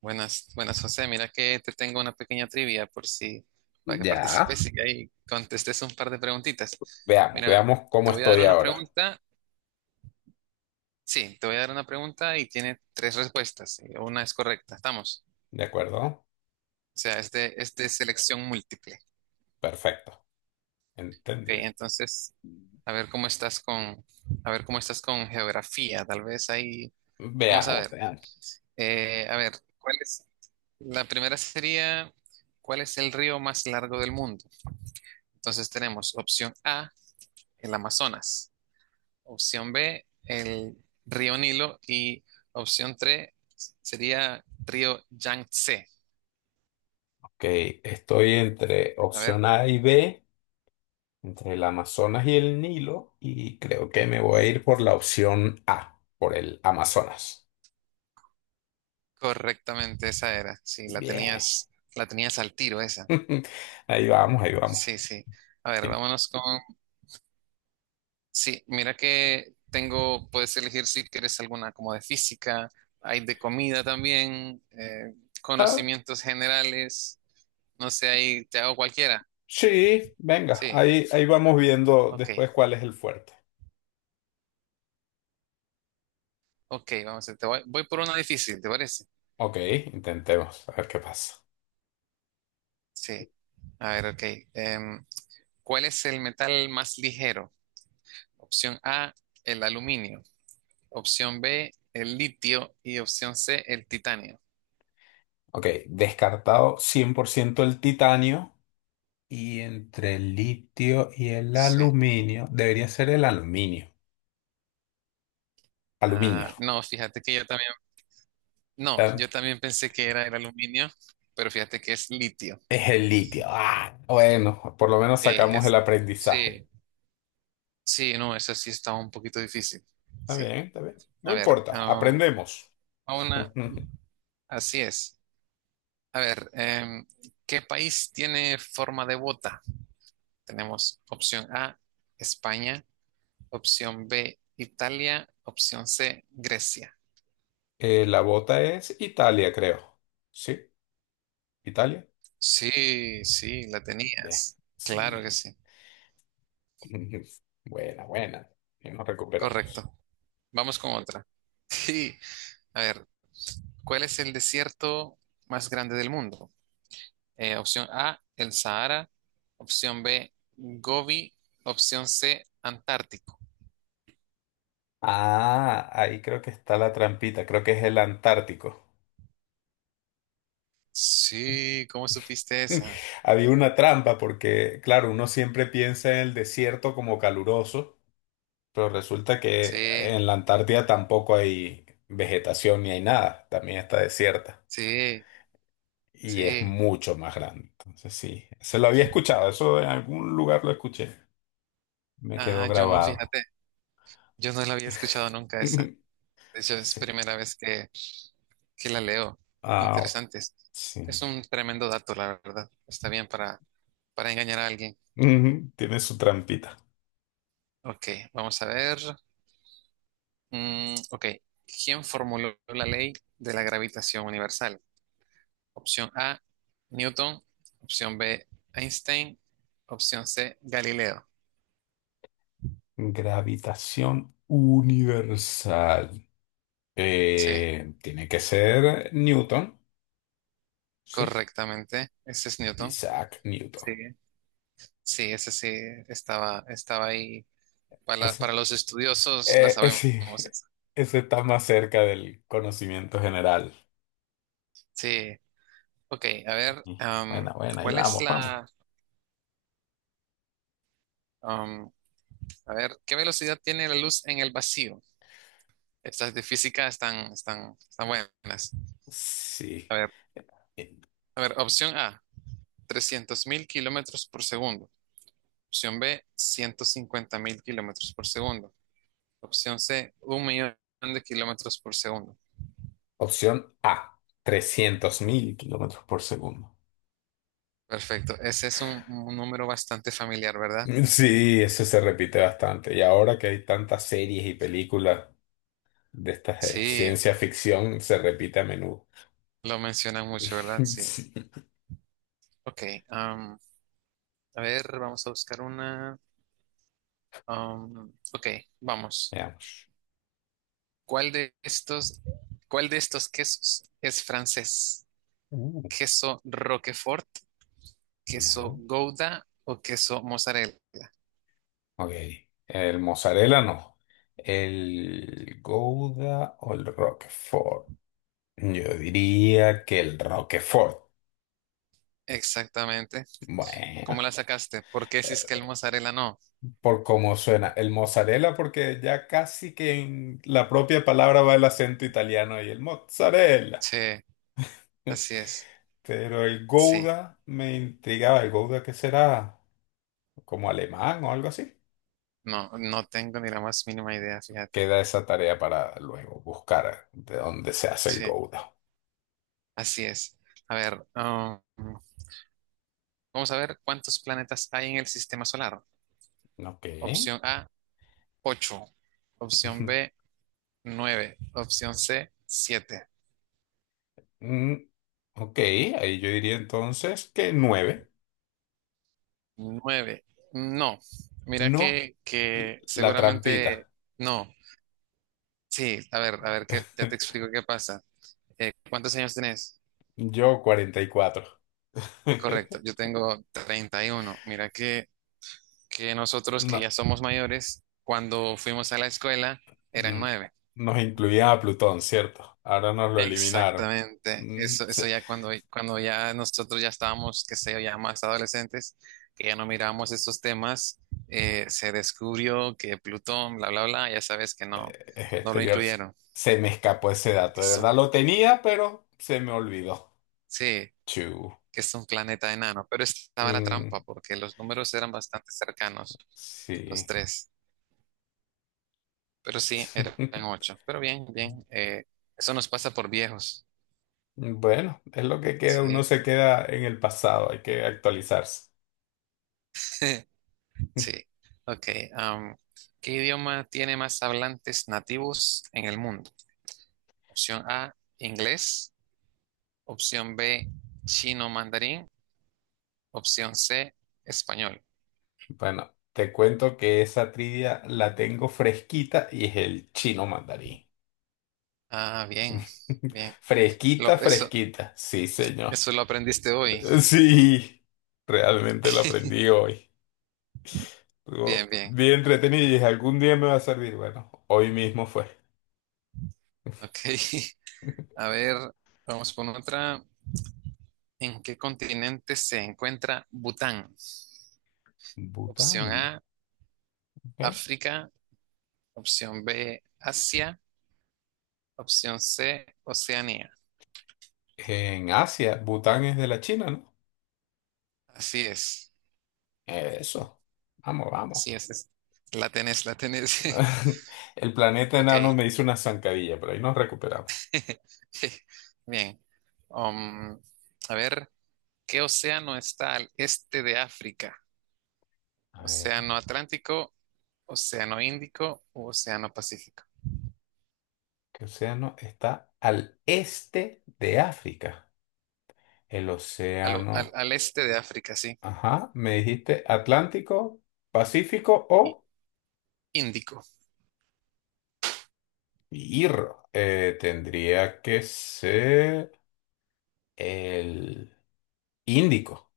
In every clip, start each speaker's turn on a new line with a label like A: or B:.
A: Buenas, buenas, José. Mira que te tengo una pequeña trivia por si, para que
B: Ya.
A: participes y ahí contestes un par de preguntitas.
B: Veamos,
A: Mira,
B: veamos cómo
A: te voy a dar
B: estoy
A: una
B: ahora.
A: pregunta. Sí, te voy a dar una pregunta y tiene tres respuestas. Y una es correcta, estamos.
B: ¿De acuerdo?
A: O sea, es de selección múltiple.
B: Perfecto.
A: Ok,
B: Entendido.
A: entonces, a ver cómo estás con, a ver cómo estás con geografía. Tal vez ahí, vamos a
B: Veamos,
A: ver.
B: veamos.
A: A ver, ¿cuál es? La primera sería, ¿cuál es el río más largo del mundo? Entonces tenemos opción A, el Amazonas, opción B, el río Nilo y opción 3 sería río Yangtze.
B: Ok, estoy entre
A: A ver,
B: opción A y B, entre el Amazonas y el Nilo, y creo que me voy a ir por la opción A, por el Amazonas.
A: correctamente esa era. Sí,
B: Bien.
A: la tenías al tiro esa.
B: Ahí vamos, ahí vamos.
A: Sí, sí. A ver, Sí, mira que tengo, puedes elegir si quieres alguna como de física, hay de comida también,
B: Ah,
A: conocimientos generales, no sé, ahí te hago cualquiera.
B: sí, venga,
A: Sí,
B: ahí, ahí vamos viendo
A: ok.
B: después cuál es el fuerte.
A: Ok, vamos a ver, voy por una difícil, ¿te parece?
B: Ok, intentemos, a ver qué pasa.
A: Sí, a ver, ok. Em, ¿Cuál es el metal más ligero? Opción A, el aluminio. Opción B, el litio. Y opción C, el titanio.
B: Ok, descartado 100% el titanio. Y entre el litio y el
A: Sí.
B: aluminio, debería ser el aluminio. Aluminio.
A: Ah, no, fíjate que yo también, no, yo
B: ¿Eh?
A: también pensé que era el aluminio, pero fíjate que es litio.
B: Es el litio. Ah, bueno, por lo menos
A: Sí,
B: sacamos el aprendizaje.
A: sí, sí, no, esa sí estaba un poquito difícil.
B: Está bien,
A: Sí.
B: está bien. No
A: A ver,
B: importa, aprendemos.
A: a una, así es. A ver, ¿qué país tiene forma de bota? Tenemos opción A, España, opción B, Italia, opción C, Grecia.
B: La bota es Italia, creo. ¿Sí? ¿Italia?
A: Sí, sí, la
B: Bien.
A: tenías. Claro
B: Sí.
A: que sí.
B: Buena, buena. Y nos recuperamos.
A: Correcto. Vamos con otra. Sí. A ver, ¿cuál es el desierto más grande del mundo? Opción A, el Sahara. Opción B, Gobi. Opción C, Antártico.
B: Ah, ahí creo que está la trampita. Creo que es el Antártico.
A: Sí, ¿cómo supiste esa?
B: Había una trampa porque, claro, uno siempre piensa en el desierto como caluroso, pero resulta que
A: Sí.
B: en la Antártida tampoco hay vegetación ni hay nada, también está desierta
A: Sí,
B: y es
A: sí.
B: mucho más grande. Entonces sí, se lo había escuchado, eso en algún lugar lo escuché, me quedó
A: Ah, yo no,
B: grabado.
A: fíjate, yo no la había escuchado nunca esa. De hecho, es
B: Sí,
A: primera vez que la leo.
B: ah, bueno,
A: Interesante. Es
B: sí.
A: es un tremendo dato, la verdad. Está bien para engañar a alguien.
B: Ujú, tiene su trampita.
A: Ok, vamos a ver. Ok, ¿quién formuló la ley de la gravitación universal? Opción A, Newton. Opción B, Einstein. Opción C, Galileo.
B: Gravitación universal.
A: Sí,
B: Tiene que ser Newton. Sí.
A: correctamente. Ese es Newton.
B: Isaac Newton.
A: Sí. Sí, ese sí estaba ahí. Para
B: Ese.
A: los estudiosos la sabemos.
B: Sí.
A: Esa.
B: Ese está más cerca del conocimiento general.
A: Sí, ok, a ver,
B: Mm. Buena, buena, ahí
A: ¿cuál es
B: vamos, vamos.
A: la... am, a ver, ¿qué velocidad tiene la luz en el vacío? Estas de física están buenas.
B: Sí.
A: A ver,
B: Eh,
A: a ver, opción A, 300.000 kilómetros por segundo. Opción B, 150.000 kilómetros por segundo. Opción C, 1 millón de kilómetros por segundo.
B: Opción A, 300.000 kilómetros por segundo.
A: Perfecto, ese es un número bastante familiar, ¿verdad?
B: Mm, sí, eso se repite bastante. Y ahora que hay tantas series y películas de estas de
A: Sí,
B: ciencia ficción, se repite a menudo.
A: lo mencionan mucho, ¿verdad? Sí.
B: Sí.
A: Ok. am, a ver, vamos a buscar una. Ok, vamos.
B: Veamos.
A: ¿Cuál de estos, cuál de estos quesos es francés?
B: Uh,
A: ¿Queso Roquefort, queso
B: ya.
A: Gouda o queso mozzarella?
B: Ok. El mozzarella no. El Gouda o el Roquefort. Yo diría que el Roquefort.
A: Exactamente.
B: Bueno,
A: ¿Cómo la sacaste? ¿Por qué si es que el
B: eh,
A: mozzarella no?
B: por cómo suena. El mozzarella, porque ya casi que en la propia palabra va el acento italiano y el mozzarella.
A: Sí, así es.
B: Pero el
A: Sí.
B: Gouda me intrigaba. ¿El Gouda qué será? ¿Como alemán o algo así?
A: No, no tengo ni la más mínima idea, fíjate.
B: Queda esa tarea para luego buscar de dónde se hace el
A: Sí,
B: Gouda.
A: así es. A ver, vamos a ver cuántos planetas hay en el sistema solar.
B: Ok.
A: Opción A, 8. Opción B, 9. Opción C, siete.
B: Mm, ok, ahí yo diría entonces que nueve.
A: Nueve, no. Mira
B: No,
A: que, que
B: la trampita.
A: seguramente no. Sí, a ver, que ya te explico qué pasa. ¿Cuántos años tenés?
B: Yo 44.
A: Correcto, yo tengo 31. Mira que nosotros que ya
B: No,
A: somos mayores, cuando fuimos a la escuela eran
B: mm,
A: 9.
B: nos incluían a Plutón, ¿cierto? Ahora nos lo eliminaron.
A: Exactamente,
B: Mm,
A: eso ya cuando ya nosotros ya estábamos, qué sé yo, ya más adolescentes, que ya no miramos estos temas, se descubrió que Plutón, bla, bla, bla, ya sabes que no,
B: es
A: no lo
B: exterior.
A: incluyeron,
B: Se me escapó ese dato.
A: que
B: De
A: es
B: verdad
A: un,
B: lo tenía, pero se me olvidó.
A: sí,
B: Chu.
A: que es un planeta enano, pero estaba la trampa
B: Mm,
A: porque los números eran bastante cercanos, los
B: sí.
A: tres, pero sí, eran ocho, pero bien, bien, eso nos pasa por viejos,
B: Bueno, es lo que queda. Uno
A: sí.
B: se queda en el pasado. Hay que actualizarse.
A: Sí. Ok. am, ¿Qué idioma tiene más hablantes nativos en el mundo? Opción A, inglés. Opción B, chino mandarín. Opción C, español.
B: Bueno, te cuento que esa trivia la tengo fresquita y es el chino mandarín.
A: Ah, bien, bien. Lo-
B: Fresquita,
A: eso,
B: fresquita. Sí, señor.
A: eso lo aprendiste hoy.
B: Sí, realmente lo aprendí hoy. Estuvo
A: Bien, bien.
B: bien entretenido y dije, algún día me va a servir. Bueno, hoy mismo fue.
A: Ok. A ver, vamos con otra. ¿En qué continente se encuentra Bután? Opción
B: Bután,
A: A,
B: ¿ok?
A: África. Opción B, Asia. Opción C, Oceanía.
B: En Asia, Bután es de la China, ¿no?
A: Así es,
B: Eso. Vamos, vamos.
A: así es. La tenés, la tenés.
B: El planeta enano
A: Ok.
B: me hizo una zancadilla, pero ahí nos recuperamos.
A: Bien. Um, a ver, ¿qué océano está al este de África?
B: A ver.
A: ¿Océano Atlántico, Océano Índico o Océano Pacífico?
B: ¿Qué océano está al este de África? El
A: Al, al-
B: océano,
A: al este de África, sí.
B: ajá, me dijiste Atlántico, Pacífico
A: Y-
B: o
A: Índico.
B: Irro. Tendría que ser el Índico.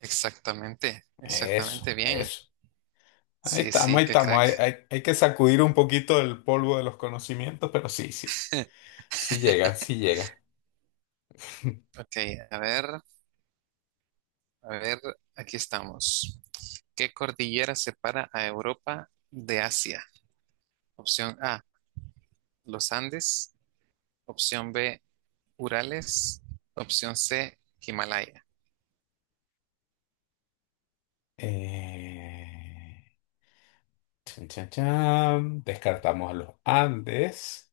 A: Exactamente,
B: Eso,
A: exactamente bien.
B: eso. Ahí
A: Sí,
B: estamos,
A: sí,
B: ahí
A: qué
B: estamos.
A: crack.
B: Hay que sacudir un poquito el polvo de los conocimientos, pero sí, sí. Sí llega, sí llega.
A: Ok, a ver, a ver, aquí estamos. ¿Qué cordillera separa a Europa de Asia? Opción A, los Andes. Opción B, Urales. Opción C, Himalaya.
B: Eh, chan, chan, chan. Descartamos a los Andes.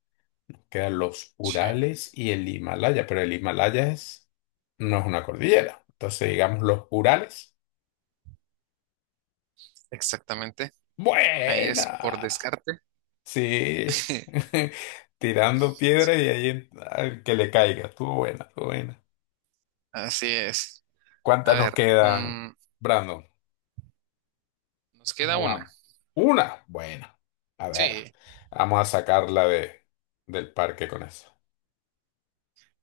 B: Quedan los
A: Sí,
B: Urales y el Himalaya, pero el Himalaya es, no es una cordillera. Entonces, digamos los Urales.
A: exactamente. Ahí es por
B: Buena.
A: descarte.
B: Sí. Tirando piedra y ahí al que le caiga. Estuvo buena, estuvo buena.
A: Así es. A
B: ¿Cuántas nos
A: ver,
B: quedan, Brandon?
A: nos queda
B: ¿Cómo
A: una.
B: vamos? Una. Buena. A ver,
A: Sí,
B: vamos a sacarla de, del parque con eso.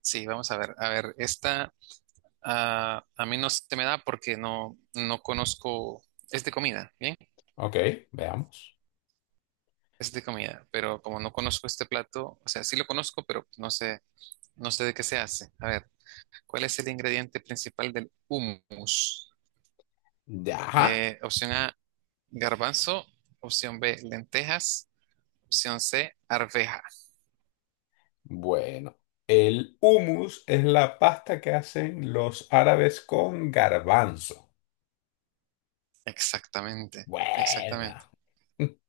A: sí, vamos a ver. A ver, a mí no se me da porque no, no conozco. Es de comida, ¿bien?
B: Ok, veamos.
A: Es de comida, pero como no conozco este plato, o sea, sí lo conozco, pero no sé de qué se hace. A ver, ¿cuál es el ingrediente principal del hummus?
B: Ya.
A: Opción A, garbanzo. Opción B, lentejas. Opción C, arveja.
B: Bueno, el hummus es la pasta que hacen los árabes con garbanzo.
A: Exactamente, exactamente.
B: Buena.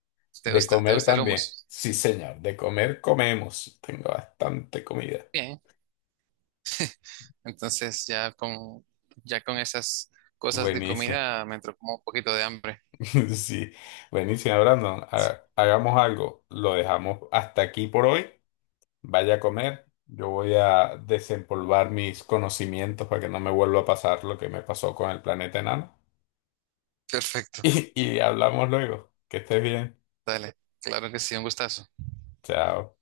A: ¿Te
B: De
A: gusta? ¿Te
B: comer
A: gusta el
B: también.
A: hummus?
B: Sí, señor, de comer comemos. Tengo bastante comida.
A: Bien. Entonces ya con esas cosas de
B: Buenísimo.
A: comida me entró como un poquito de hambre.
B: Sí, buenísimo, Brandon.
A: Sí,
B: Hagamos algo. Lo dejamos hasta aquí por hoy. Vaya a comer. Yo voy a desempolvar mis conocimientos para que no me vuelva a pasar lo que me pasó con el planeta enano.
A: perfecto.
B: Hablamos luego. Que estés bien.
A: Dale. Claro que sí, un gustazo.
B: Chao.